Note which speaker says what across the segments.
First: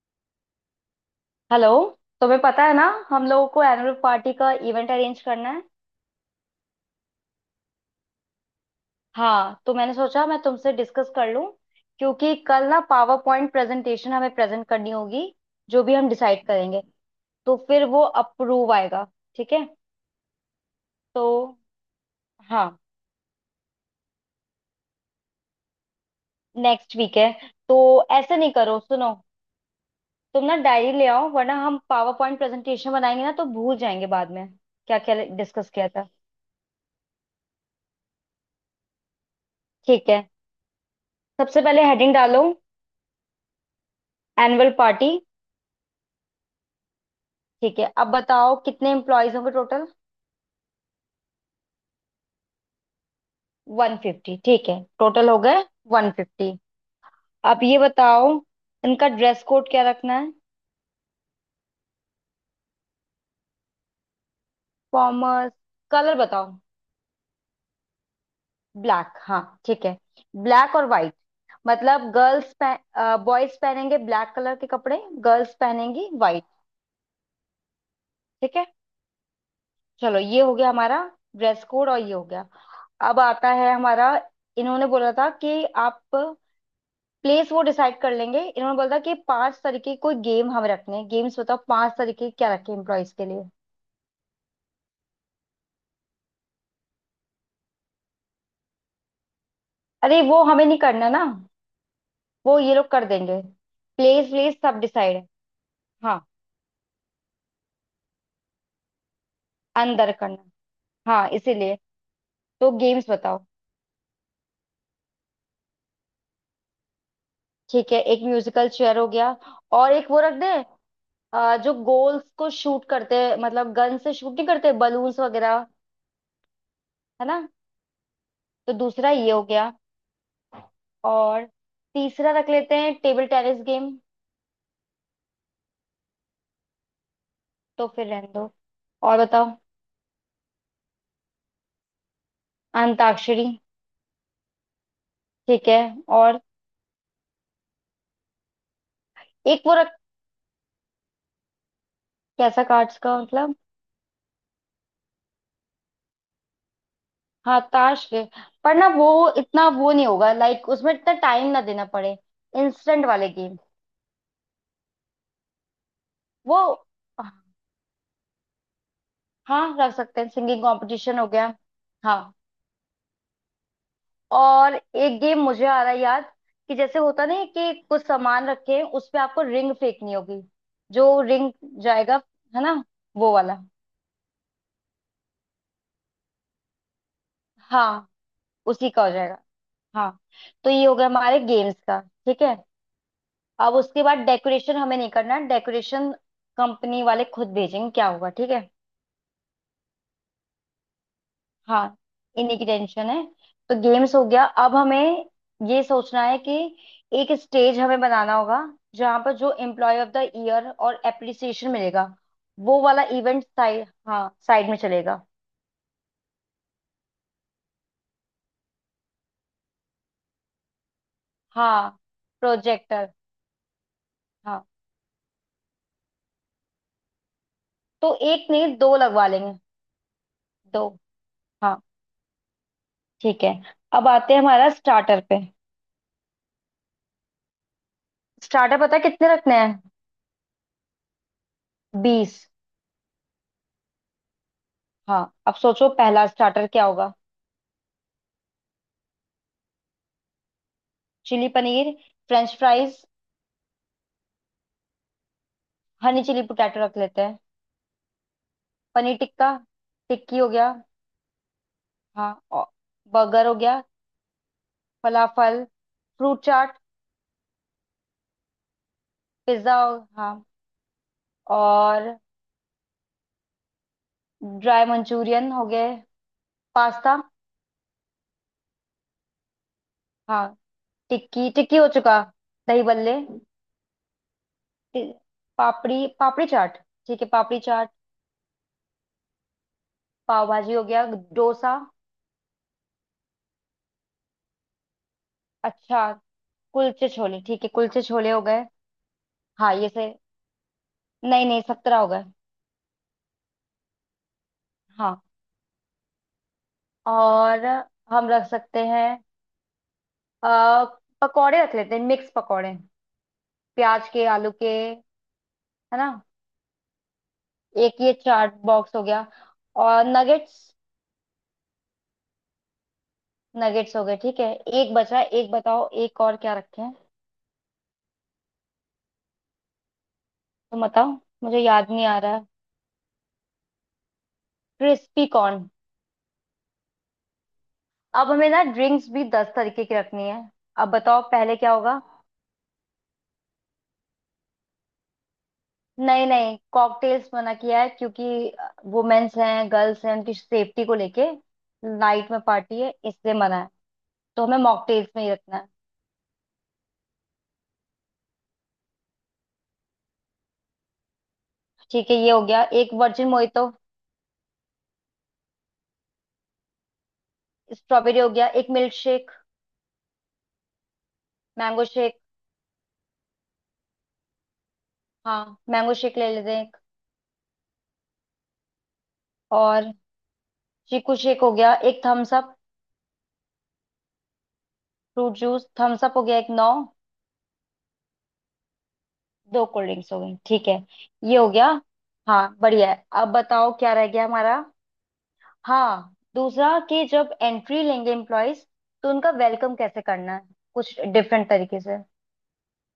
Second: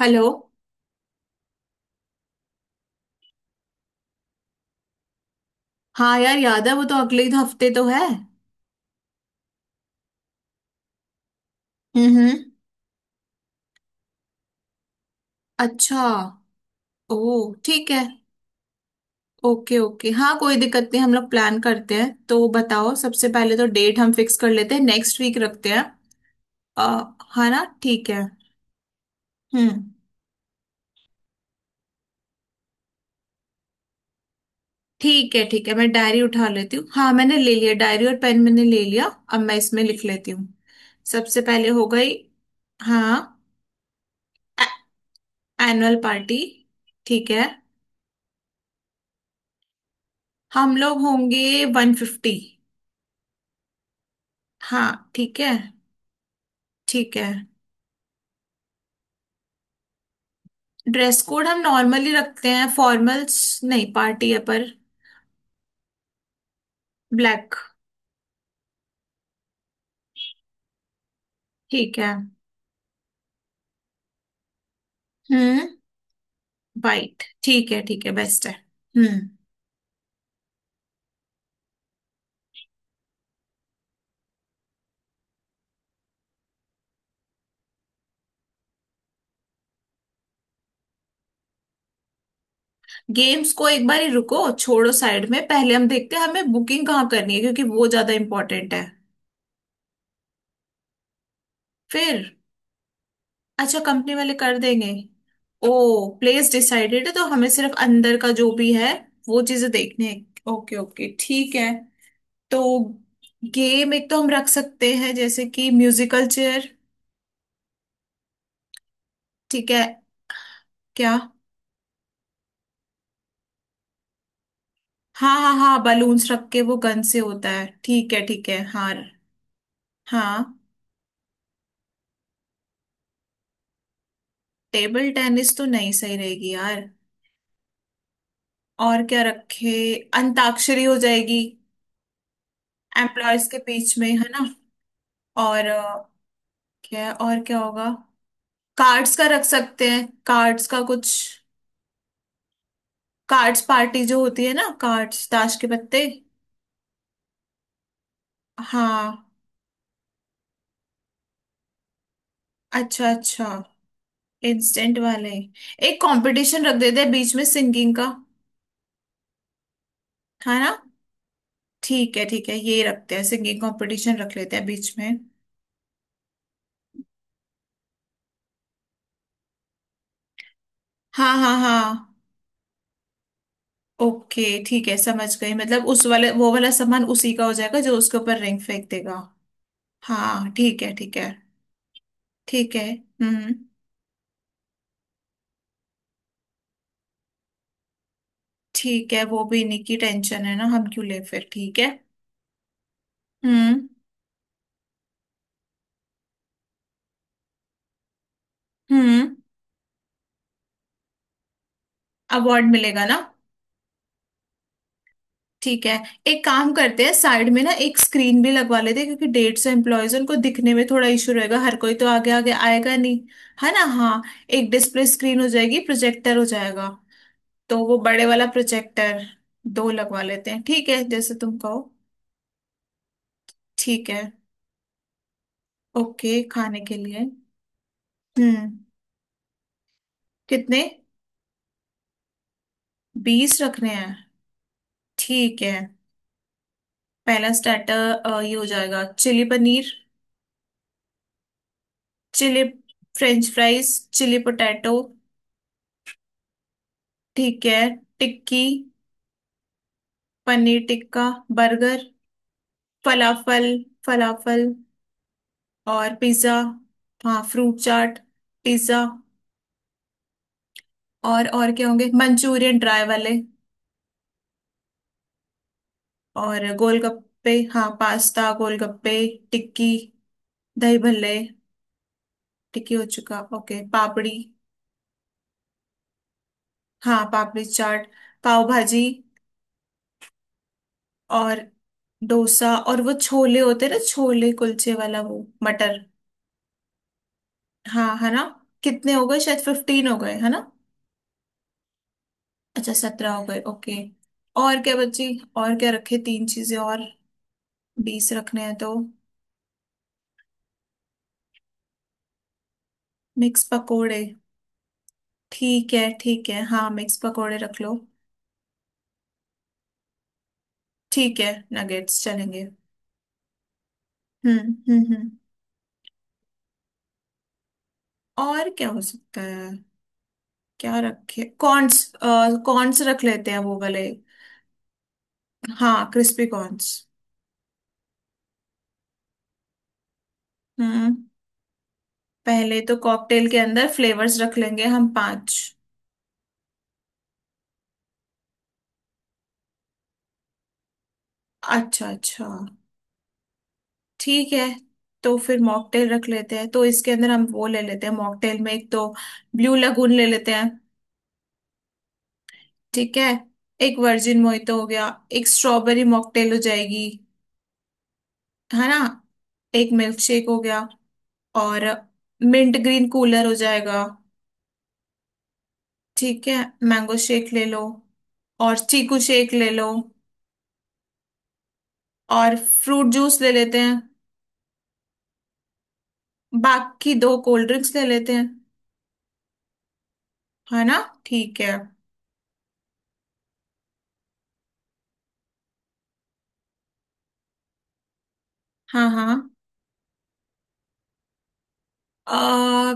Speaker 1: Hello.
Speaker 2: Hello. तुम्हें पता है ना। हम लोगों को एनुअल पार्टी का इवेंट अरेंज करना है।
Speaker 1: हाँ यार, याद है, वो तो अगले ही तो हफ्ते तो है।
Speaker 2: हाँ, तो मैंने सोचा मैं तुमसे डिस्कस कर लूं
Speaker 1: हम्म।
Speaker 2: क्योंकि कल ना पावर पॉइंट प्रेजेंटेशन हमें प्रेजेंट करनी होगी। जो भी
Speaker 1: अच्छा।
Speaker 2: हम डिसाइड करेंगे
Speaker 1: ओ।
Speaker 2: तो फिर
Speaker 1: ठीक
Speaker 2: वो
Speaker 1: है।
Speaker 2: अप्रूव आएगा। ठीक है।
Speaker 1: ओके ओके, हाँ कोई दिक्कत नहीं, हम
Speaker 2: तो
Speaker 1: लोग प्लान करते हैं, तो
Speaker 2: हाँ,
Speaker 1: बताओ सबसे पहले तो डेट हम फिक्स कर लेते हैं, नेक्स्ट वीक रखते हैं।
Speaker 2: नेक्स्ट
Speaker 1: अ,
Speaker 2: वीक है।
Speaker 1: हाँ ना,
Speaker 2: तो
Speaker 1: ठीक है।
Speaker 2: ऐसे नहीं करो, सुनो।
Speaker 1: हम्म।
Speaker 2: तुम ना डायरी ले आओ, वरना हम पावर पॉइंट प्रेजेंटेशन बनाएंगे ना तो भूल जाएंगे बाद में क्या क्या
Speaker 1: ठीक है ठीक
Speaker 2: डिस्कस
Speaker 1: है,
Speaker 2: किया
Speaker 1: मैं
Speaker 2: था।
Speaker 1: डायरी उठा लेती हूँ। हाँ, मैंने ले लिया डायरी और पेन मैंने ले लिया। अब मैं इसमें लिख
Speaker 2: ठीक है।
Speaker 1: लेती हूँ। सबसे
Speaker 2: सबसे
Speaker 1: पहले
Speaker 2: पहले
Speaker 1: हो गई।
Speaker 2: हेडिंग डालो,
Speaker 1: हाँ।
Speaker 2: Annual party.
Speaker 1: Annual party. ठीक है।
Speaker 2: ठीक है, अब बताओ कितने एम्प्लॉयज होंगे टोटल।
Speaker 1: हम लोग होंगे 150।
Speaker 2: 150। ठीक है,
Speaker 1: हाँ।
Speaker 2: टोटल हो
Speaker 1: ठीक है।
Speaker 2: गए। 150।
Speaker 1: ठीक है।
Speaker 2: अब ये बताओ इनका ड्रेस कोड क्या रखना है।
Speaker 1: ड्रेस कोड हम नॉर्मली रखते हैं फॉर्मल्स, नहीं पार्टी है पर।
Speaker 2: फॉर्मल। कलर बताओ।
Speaker 1: ब्लैक।
Speaker 2: ब्लैक, हाँ। ठीक है। ब्लैक और वाइट,
Speaker 1: ठीक
Speaker 2: मतलब
Speaker 1: है।
Speaker 2: गर्ल्स। बॉयज पहनेंगे ब्लैक कलर के कपड़े, गर्ल्स
Speaker 1: हम्म।
Speaker 2: पहनेंगी वाइट।
Speaker 1: वाइट ठीक है, ठीक है, बेस्ट है।
Speaker 2: ठीक है।
Speaker 1: हम्म।
Speaker 2: चलो, ये हो गया हमारा ड्रेस कोड, और ये हो गया। अब आता है हमारा। इन्होंने बोला था कि आप प्लेस वो डिसाइड कर लेंगे। इन्होंने बोला था कि पांच तरीके कोई गेम हम रखने हैं। गेम्स बताओ, पांच तरीके क्या रखे एम्प्लॉयज के लिए।
Speaker 1: गेम्स को एक बार ही रुको, छोड़ो साइड में, पहले हम देखते हैं हमें बुकिंग कहाँ करनी है, क्योंकि वो ज्यादा इम्पोर्टेंट है।
Speaker 2: अरे, वो हमें नहीं करना ना,
Speaker 1: फिर?
Speaker 2: वो ये लोग कर देंगे।
Speaker 1: अच्छा, कंपनी
Speaker 2: प्लेस
Speaker 1: वाले
Speaker 2: प्लेस
Speaker 1: कर
Speaker 2: सब
Speaker 1: देंगे।
Speaker 2: डिसाइड है।
Speaker 1: ओ,
Speaker 2: हाँ,
Speaker 1: प्लेस डिसाइडेड है तो हमें सिर्फ अंदर का जो भी है वो चीजें देखने
Speaker 2: अंदर
Speaker 1: हैं।
Speaker 2: करना।
Speaker 1: ओके ओके
Speaker 2: हाँ,
Speaker 1: ठीक है।
Speaker 2: इसीलिए।
Speaker 1: तो
Speaker 2: तो गेम्स बताओ।
Speaker 1: गेम एक तो हम रख सकते हैं जैसे कि म्यूजिकल चेयर।
Speaker 2: ठीक है, एक म्यूजिकल चेयर हो गया।
Speaker 1: ठीक है।
Speaker 2: और एक वो रख दे।
Speaker 1: क्या?
Speaker 2: जो गोल्स को शूट करते हैं, मतलब गन से शूट नहीं करते, बलून्स
Speaker 1: हाँ हाँ
Speaker 2: वगैरह।
Speaker 1: हाँ, बलून्स रख के वो गन से
Speaker 2: है ना।
Speaker 1: होता है, ठीक है ठीक है
Speaker 2: तो
Speaker 1: हाँ।
Speaker 2: दूसरा ये हो गया।
Speaker 1: हाँ।
Speaker 2: और तीसरा रख लेते हैं, table tennis game.
Speaker 1: Table tennis तो नहीं सही रहेगी यार।
Speaker 2: तो फिर रहने दो।
Speaker 1: और
Speaker 2: और
Speaker 1: क्या
Speaker 2: बताओ।
Speaker 1: रखे? अंताक्षरी हो जाएगी, एम्प्लॉयर्स
Speaker 2: अंताक्षरी।
Speaker 1: के बीच में, है ना। और
Speaker 2: ठीक है। और
Speaker 1: क्या और क्या होगा? कार्ड्स का रख
Speaker 2: एक वो
Speaker 1: सकते
Speaker 2: रख।
Speaker 1: हैं, कार्ड्स का कुछ।
Speaker 2: कैसा कार्ड्स का मतलब।
Speaker 1: कार्ड्स पार्टी जो होती है ना, कार्ड्स, ताश के पत्ते।
Speaker 2: हाँ, ताश के। पर ना वो,
Speaker 1: हाँ।
Speaker 2: इतना वो नहीं होगा, लाइक उसमें इतना टाइम ना देना पड़े। इंस्टेंट
Speaker 1: अच्छा
Speaker 2: वाले
Speaker 1: अच्छा,
Speaker 2: गेम।
Speaker 1: इंस्टेंट वाले। एक
Speaker 2: वो,
Speaker 1: कंपटीशन रख देते हैं बीच में सिंगिंग का,
Speaker 2: हाँ, रख सकते हैं,
Speaker 1: है
Speaker 2: सिंगिंग
Speaker 1: ना।
Speaker 2: कंपटीशन हो गया।
Speaker 1: ठीक है
Speaker 2: हाँ,
Speaker 1: ठीक है, ये रखते हैं, सिंगिंग कंपटीशन रख लेते हैं
Speaker 2: और
Speaker 1: बीच में।
Speaker 2: एक गेम मुझे आ रहा है याद, कि जैसे होता नहीं है कि कुछ सामान रखे हैं, उस पे आपको रिंग फेंकनी होगी। जो
Speaker 1: हाँ
Speaker 2: रिंग
Speaker 1: हाँ हाँ।
Speaker 2: जाएगा, है ना, वो वाला।
Speaker 1: ओके ठीक है, समझ गई, मतलब उस वाले वो वाला सामान उसी का हो जाएगा जो
Speaker 2: हाँ,
Speaker 1: उसके ऊपर रिंग फेंक
Speaker 2: उसी का हो
Speaker 1: देगा।
Speaker 2: जाएगा। हाँ,
Speaker 1: हाँ
Speaker 2: तो
Speaker 1: ठीक
Speaker 2: ये
Speaker 1: है
Speaker 2: हो गया
Speaker 1: ठीक है।
Speaker 2: हमारे गेम्स का। ठीक है।
Speaker 1: ठीक है। हम्म।
Speaker 2: अब उसके बाद डेकोरेशन हमें नहीं करना, डेकोरेशन कंपनी वाले खुद भेजेंगे क्या होगा। ठीक है।
Speaker 1: ठीक है, वो भी इन्हीं की टेंशन है ना, हम क्यों ले फिर, ठीक
Speaker 2: हाँ,
Speaker 1: है।
Speaker 2: इन्हीं की टेंशन है। तो
Speaker 1: हम्म।
Speaker 2: गेम्स हो गया, अब हमें ये सोचना है कि एक स्टेज हमें बनाना होगा जहाँ पर
Speaker 1: हम्म।
Speaker 2: जो एम्प्लॉय ऑफ द ईयर और एप्रिसिएशन मिलेगा
Speaker 1: अवार्ड
Speaker 2: वो वाला
Speaker 1: मिलेगा ना।
Speaker 2: इवेंट साइड, हाँ, साइड में चलेगा।
Speaker 1: ठीक है। एक काम करते हैं, साइड में ना एक स्क्रीन भी लगवा लेते हैं, क्योंकि 150 एम्प्लॉयज, उनको दिखने में थोड़ा इशू रहेगा, हर
Speaker 2: हाँ,
Speaker 1: कोई तो आगे आगे आएगा
Speaker 2: प्रोजेक्टर।
Speaker 1: नहीं। है ना, हाँ।
Speaker 2: हाँ,
Speaker 1: एक डिस्प्ले स्क्रीन हो जाएगी, प्रोजेक्टर हो जाएगा। तो वो
Speaker 2: तो
Speaker 1: बड़े वाला
Speaker 2: एक नहीं दो
Speaker 1: प्रोजेक्टर।
Speaker 2: लगवा लेंगे।
Speaker 1: दो लगवा लेते हैं,
Speaker 2: दो,
Speaker 1: ठीक है, जैसे तुम कहो।
Speaker 2: हाँ, ठीक है। अब
Speaker 1: ठीक है।
Speaker 2: आते हैं हमारा स्टार्टर पे।
Speaker 1: ओके, खाने के लिए।
Speaker 2: स्टार्टर
Speaker 1: हम्म।
Speaker 2: पता है कितने रखने हैं।
Speaker 1: कितने?
Speaker 2: 20।
Speaker 1: 20 रखने हैं।
Speaker 2: हाँ। अब
Speaker 1: ठीक है।
Speaker 2: सोचो पहला स्टार्टर क्या होगा।
Speaker 1: पहला स्टार्टर ये हो जाएगा, chilli paneer.
Speaker 2: Chilli paneer, French
Speaker 1: chilli.
Speaker 2: Fries.
Speaker 1: French fries. Chilli potato.
Speaker 2: Honey chilli potato रख लेते हैं।
Speaker 1: ठीक है। टिक्की।
Speaker 2: पनीर टिक्का, टिक्की हो गया।
Speaker 1: पनीर टिक्का। बर्गर।
Speaker 2: हाँ, और बर्गर हो
Speaker 1: फलाफल।
Speaker 2: गया।
Speaker 1: फलाफल
Speaker 2: फलाफल,
Speaker 1: और
Speaker 2: फ्रूट
Speaker 1: पिज्जा।
Speaker 2: चाट,
Speaker 1: हाँ, फ्रूट चाट, पिज्जा।
Speaker 2: पिज्जा। हाँ,
Speaker 1: और क्या होंगे,
Speaker 2: और
Speaker 1: मंचूरियन ड्राई वाले।
Speaker 2: ड्राई मंचूरियन हो गए।
Speaker 1: और
Speaker 2: पास्ता।
Speaker 1: गोलगप्पे, हाँ, पास्ता, गोलगप्पे। टिक्की,
Speaker 2: हाँ,
Speaker 1: दही भल्ले।
Speaker 2: टिक्की टिक्की हो चुका। दही
Speaker 1: टिक्की हो
Speaker 2: बल्ले।
Speaker 1: चुका। ओके, पापड़ी।
Speaker 2: ति- पापड़ी, पापड़ी चाट। ठीक
Speaker 1: हाँ
Speaker 2: है, पापड़ी
Speaker 1: पापड़ी
Speaker 2: चाट।
Speaker 1: चाट। पाव भाजी।
Speaker 2: पाव भाजी हो गया।
Speaker 1: और
Speaker 2: डोसा,
Speaker 1: डोसा। और वो छोले होते हैं ना, छोले कुलचे वाला, वो मटर।
Speaker 2: अच्छा। कुलचे छोले, ठीक है, कुलचे
Speaker 1: हाँ, है
Speaker 2: छोले हो
Speaker 1: ना।
Speaker 2: गए।
Speaker 1: कितने हो गए, शायद
Speaker 2: हाँ, ये से।
Speaker 1: 15 हो गए, है ना।
Speaker 2: नहीं नहीं, 17 हो गए।
Speaker 1: अच्छा, 17 हो गए, ओके। और क्या
Speaker 2: हाँ।
Speaker 1: बची? और क्या रखे, तीन चीजें और,
Speaker 2: और हम
Speaker 1: 20
Speaker 2: रख
Speaker 1: रखने हैं
Speaker 2: सकते
Speaker 1: तो।
Speaker 2: हैं आ, पकौड़े, रख लेते हैं मिक्स पकौड़े।
Speaker 1: मिक्स
Speaker 2: प्याज
Speaker 1: पकोड़े।
Speaker 2: के, आलू के। है ना।
Speaker 1: ठीक है हाँ, मिक्स पकोड़े रख लो।
Speaker 2: एक ये चाट बॉक्स हो गया। और नगेट्स,
Speaker 1: ठीक है, नगेट्स चलेंगे।
Speaker 2: नगेट्स हो गए। ठीक है,
Speaker 1: हम्म
Speaker 2: एक बचा है,
Speaker 1: हम्म,
Speaker 2: एक बताओ, एक और क्या रखें।
Speaker 1: और क्या हो सकता है?
Speaker 2: तुम
Speaker 1: क्या
Speaker 2: बताओ।
Speaker 1: रखे,
Speaker 2: मुझे याद
Speaker 1: कॉर्न्स?
Speaker 2: नहीं आ रहा है।
Speaker 1: कॉर्न्स रख लेते हैं, वो वाले।
Speaker 2: Crispy corn.
Speaker 1: हाँ, क्रिस्पी कॉर्न्स।
Speaker 2: अब हमें ना ड्रिंक्स भी 10 तरीके की रखनी है। अब
Speaker 1: हम्म।
Speaker 2: बताओ पहले क्या होगा।
Speaker 1: पहले तो कॉकटेल के अंदर फ्लेवर्स रख लेंगे हम पांच।
Speaker 2: नहीं नहीं, कॉकटेल्स मना किया है, क्योंकि वुमेन्स हैं, गर्ल्स हैं, उनकी सेफ्टी को लेके,
Speaker 1: अच्छा
Speaker 2: नाइट में
Speaker 1: अच्छा,
Speaker 2: पार्टी है, इसलिए मना है। तो
Speaker 1: ठीक
Speaker 2: हमें
Speaker 1: है।
Speaker 2: मॉकटेल्स में ही
Speaker 1: तो
Speaker 2: रखना
Speaker 1: फिर
Speaker 2: है।
Speaker 1: मॉकटेल रख लेते हैं, तो इसके अंदर हम वो ले लेते हैं, मॉकटेल में एक तो ब्लू लगून ले लेते हैं।
Speaker 2: ठीक है, ये हो गया। एक
Speaker 1: ठीक है।
Speaker 2: वर्जिन मोहितो,
Speaker 1: एक वर्जिन मोहितो हो गया। एक स्ट्रॉबेरी मॉकटेल हो जाएगी,
Speaker 2: स्ट्रॉबेरी हो गया। एक
Speaker 1: है
Speaker 2: मिल्क
Speaker 1: ना।
Speaker 2: शेक।
Speaker 1: एक मिल्क शेक हो गया। और
Speaker 2: mango shake,
Speaker 1: mint green cooler हो जाएगा।
Speaker 2: हाँ, मैंगो शेक ले
Speaker 1: ठीक
Speaker 2: लेते
Speaker 1: है,
Speaker 2: हैं एक।
Speaker 1: मैंगो शेक ले लो और चीकू शेक ले लो।
Speaker 2: और चीकू शेक हो गया। एक थम्स अप,
Speaker 1: और फ्रूट जूस ले लेते हैं।
Speaker 2: फ्रूट जूस, थम्स अप हो गया, एक नौ।
Speaker 1: बाकी दो कोल्ड ड्रिंक्स ले लेते हैं,
Speaker 2: दो कोल्ड ड्रिंक्स हो गई। ठीक है,
Speaker 1: है ना।
Speaker 2: ये हो
Speaker 1: ठीक
Speaker 2: गया।
Speaker 1: है।
Speaker 2: हाँ, बढ़िया है। अब बताओ क्या रह गया हमारा। हाँ, दूसरा, कि जब एंट्री लेंगे एम्प्लॉयज तो उनका
Speaker 1: हाँ
Speaker 2: वेलकम कैसे करना है, कुछ डिफरेंट तरीके से।
Speaker 1: हाँ।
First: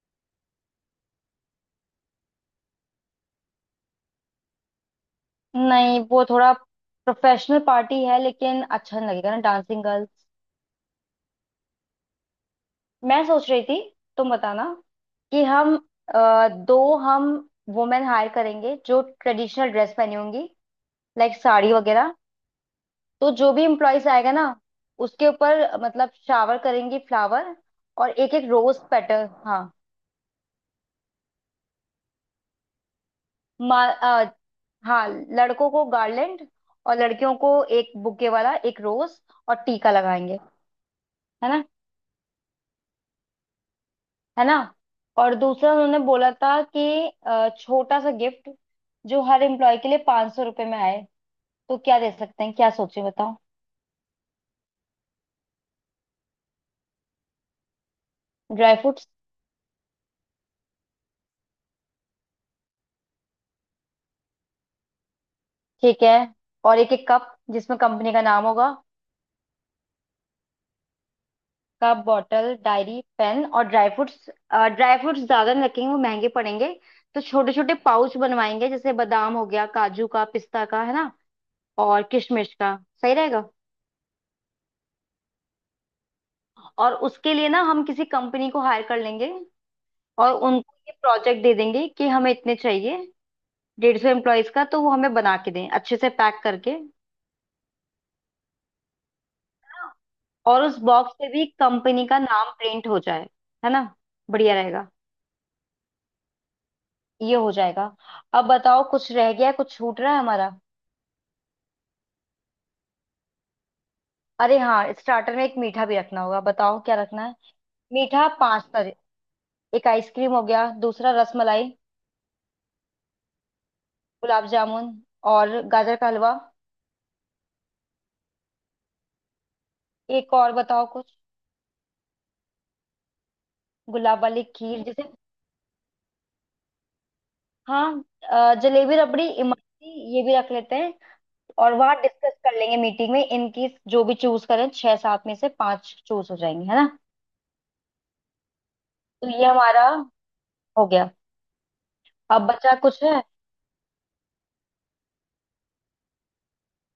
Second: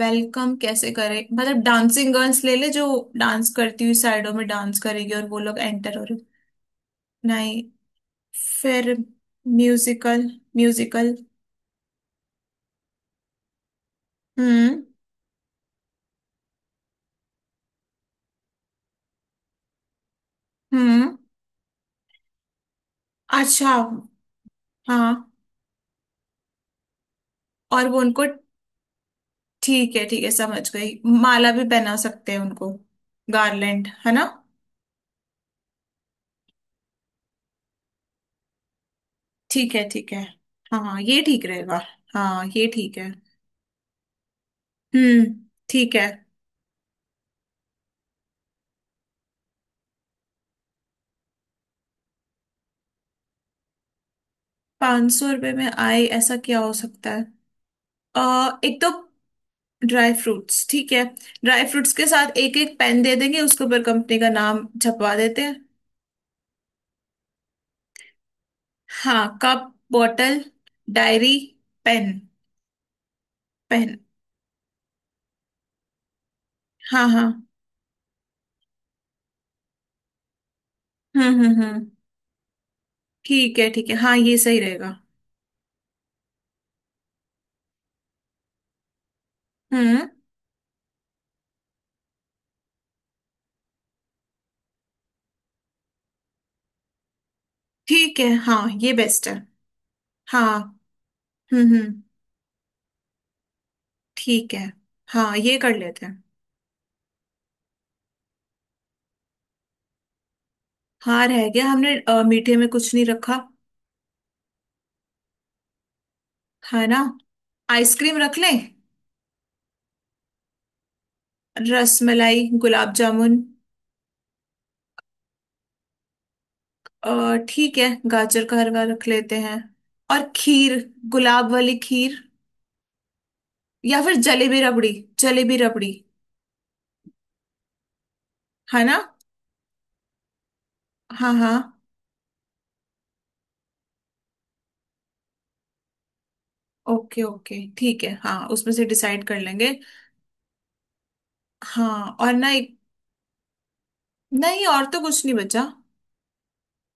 Speaker 1: वेलकम कैसे करे? मतलब डांसिंग गर्ल्स ले ले, जो डांस करती हुई साइडों में डांस करेगी और वो लोग एंटर
Speaker 2: नहीं,
Speaker 1: हो रहे।
Speaker 2: वो थोड़ा प्रोफेशनल
Speaker 1: नहीं।
Speaker 2: पार्टी है, लेकिन
Speaker 1: फिर?
Speaker 2: अच्छा नहीं लगेगा ना डांसिंग गर्ल्स।
Speaker 1: Musical, musical.
Speaker 2: मैं सोच रही थी, तुम बताना,
Speaker 1: हम्म।
Speaker 2: कि हम अ, दो हम वुमेन हायर करेंगे जो ट्रेडिशनल ड्रेस पहनी होंगी,
Speaker 1: हम्म।
Speaker 2: लाइक साड़ी वगैरह। तो जो भी
Speaker 1: अच्छा,
Speaker 2: एम्प्लॉयज आएगा ना,
Speaker 1: हाँ।
Speaker 2: उसके ऊपर मतलब शावर करेंगी फ्लावर,
Speaker 1: और वो
Speaker 2: और
Speaker 1: उनको,
Speaker 2: एक एक रोज पेटल, हाँ।
Speaker 1: ठीक है ठीक है, समझ गई, माला भी पहना सकते हैं उनको,
Speaker 2: मा,
Speaker 1: गार्लैंड, है ना।
Speaker 2: अ, हाँ, लड़कों को गार्लैंड और लड़कियों को एक बुके वाला एक रोज, और टीका
Speaker 1: ठीक है
Speaker 2: लगाएंगे।
Speaker 1: हाँ, ये ठीक
Speaker 2: है ना।
Speaker 1: रहेगा। हाँ, ये ठीक है।
Speaker 2: है ना।
Speaker 1: हम्म।
Speaker 2: और दूसरा
Speaker 1: ठीक
Speaker 2: उन्होंने
Speaker 1: है।
Speaker 2: बोला था कि छोटा सा गिफ्ट, जो हर एम्प्लॉय के लिए 500 रुपए में आए, तो क्या दे सकते हैं, क्या सोचे बताओ।
Speaker 1: 500 रुपये में आए, ऐसा क्या हो सकता है?
Speaker 2: ड्राई
Speaker 1: एक तो
Speaker 2: फ्रूट्स,
Speaker 1: ड्राई फ्रूट्स। ठीक है, ड्राई फ्रूट्स के साथ एक एक पेन दे देंगे, उसके ऊपर कंपनी का नाम छपवा देते हैं।
Speaker 2: ठीक है। और एक एक कप जिसमें कंपनी का नाम होगा।
Speaker 1: हाँ, cup bottle diary
Speaker 2: cup,
Speaker 1: pen.
Speaker 2: Bottle, diary, pen और dry
Speaker 1: pen.
Speaker 2: Fruits. Dry fruits ज्यादा नहीं रखेंगे, वो महंगे पड़ेंगे।
Speaker 1: हाँ
Speaker 2: तो
Speaker 1: हाँ।
Speaker 2: छोटे छोटे पाउच बनवाएंगे, जैसे बादाम हो गया, काजू का, पिस्ता का, है ना,
Speaker 1: हम्म।
Speaker 2: और किशमिश का। सही रहेगा।
Speaker 1: ठीक है हाँ, ये सही रहेगा।
Speaker 2: और उसके लिए ना हम किसी कंपनी को हायर कर लेंगे
Speaker 1: हम्म।
Speaker 2: और उनको ये प्रोजेक्ट दे देंगे कि हमें इतने चाहिए, 150 एम्प्लॉयज का, तो वो हमें बना के दें अच्छे से पैक करके।
Speaker 1: ठीक है, हाँ ये बेस्ट है। हाँ।
Speaker 2: और उस बॉक्स पे भी
Speaker 1: हम्म।
Speaker 2: कंपनी का नाम प्रिंट हो जाए। है ना।
Speaker 1: ठीक
Speaker 2: बढ़िया
Speaker 1: है।
Speaker 2: रहेगा,
Speaker 1: हाँ ये कर लेते हैं।
Speaker 2: ये हो जाएगा। अब बताओ कुछ रह गया है, कुछ छूट रहा है हमारा।
Speaker 1: हाँ रह गया, हमने मीठे में कुछ नहीं रखा,
Speaker 2: अरे हाँ, स्टार्टर में एक मीठा भी रखना होगा, बताओ
Speaker 1: है
Speaker 2: क्या
Speaker 1: ना।
Speaker 2: रखना है।
Speaker 1: आइसक्रीम
Speaker 2: मीठा
Speaker 1: रख लें।
Speaker 2: पांच तरह। एक आइसक्रीम हो गया, दूसरा रसमलाई,
Speaker 1: रस मलाई, गुलाब जामुन।
Speaker 2: गुलाब जामुन, और गाजर का हलवा।
Speaker 1: ठीक है, गाजर का हलवा रख लेते हैं। और
Speaker 2: एक और
Speaker 1: खीर,
Speaker 2: बताओ कुछ।
Speaker 1: गुलाब वाली खीर, या फिर
Speaker 2: गुलाब वाली
Speaker 1: जलेबी
Speaker 2: खीर
Speaker 1: रबड़ी।
Speaker 2: जैसे।
Speaker 1: जलेबी रबड़ी,
Speaker 2: हाँ,
Speaker 1: है
Speaker 2: जलेबी,
Speaker 1: ना।
Speaker 2: रबड़ी, इमरती, ये भी रख लेते हैं।
Speaker 1: हाँ हाँ।
Speaker 2: और वहां डिस्कस कर लेंगे मीटिंग में, इनकी जो भी चूज करें, छह सात में से पांच चूज हो जाएंगे, है ना।
Speaker 1: ओके ओके ठीक है, हाँ उसमें से डिसाइड
Speaker 2: तो
Speaker 1: कर
Speaker 2: ये
Speaker 1: लेंगे।
Speaker 2: हमारा हो गया।
Speaker 1: हाँ और
Speaker 2: अब
Speaker 1: ना
Speaker 2: बचा
Speaker 1: एक।
Speaker 2: कुछ है।
Speaker 1: नहीं, और तो कुछ नहीं बचा।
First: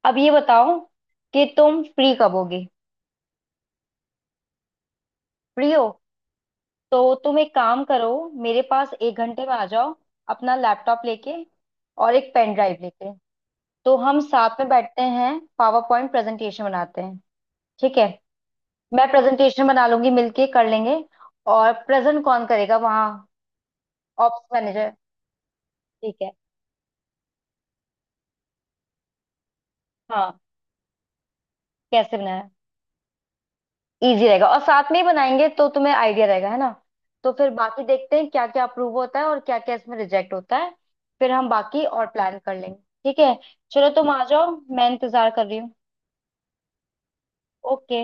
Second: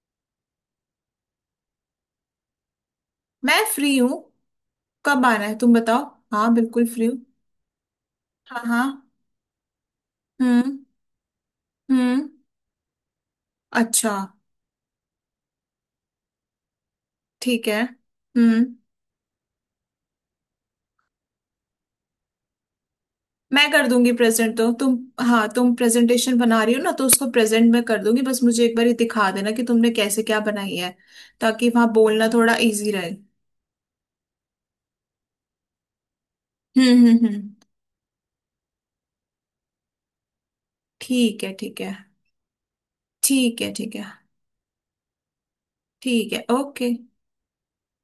Speaker 2: अब ये बताओ कि तुम फ्री कब होगे।
Speaker 1: मैं फ्री हूँ, कब आना है
Speaker 2: फ्री
Speaker 1: तुम
Speaker 2: हो,
Speaker 1: बताओ। हाँ बिल्कुल फ्री
Speaker 2: तो
Speaker 1: हूँ।
Speaker 2: तुम एक काम करो, मेरे
Speaker 1: हाँ
Speaker 2: पास
Speaker 1: हाँ।
Speaker 2: 1 घंटे में आ जाओ, अपना
Speaker 1: हम्म।
Speaker 2: लैपटॉप लेके और
Speaker 1: हम्म।
Speaker 2: एक पेन ड्राइव लेके। तो
Speaker 1: अच्छा।
Speaker 2: हम साथ में बैठते हैं, पावर पॉइंट प्रेजेंटेशन बनाते हैं।
Speaker 1: ठीक है।
Speaker 2: ठीक है।
Speaker 1: हम्म।
Speaker 2: मैं प्रेजेंटेशन बना लूंगी, मिलके कर लेंगे। और प्रेजेंट कौन करेगा वहाँ,
Speaker 1: मैं कर दूंगी
Speaker 2: ऑप्स
Speaker 1: प्रेजेंट, तो
Speaker 2: मैनेजर।
Speaker 1: तुम। हाँ, तुम
Speaker 2: ठीक है,
Speaker 1: प्रेजेंटेशन बना रही हो ना, तो उसको प्रेजेंट में कर दूंगी, बस मुझे एक बार ये दिखा देना कि तुमने कैसे
Speaker 2: हाँ,
Speaker 1: क्या बनाई है, ताकि वहां
Speaker 2: कैसे
Speaker 1: बोलना
Speaker 2: बनाया।
Speaker 1: थोड़ा इजी रहे।
Speaker 2: इजी रहेगा, और साथ में ही बनाएंगे तो तुम्हें आइडिया रहेगा, है ना। तो
Speaker 1: हम्म।
Speaker 2: फिर बाकी देखते हैं क्या क्या अप्रूव होता है और क्या क्या इसमें रिजेक्ट होता है। फिर
Speaker 1: ठीक
Speaker 2: हम
Speaker 1: है ठीक
Speaker 2: बाकी
Speaker 1: है।
Speaker 2: और प्लान कर लेंगे। ठीक है।
Speaker 1: ठीक है
Speaker 2: चलो,
Speaker 1: ठीक है
Speaker 2: तुम आ जाओ, मैं इंतजार कर रही हूँ।
Speaker 1: ठीक है। ओके।
Speaker 2: ओके।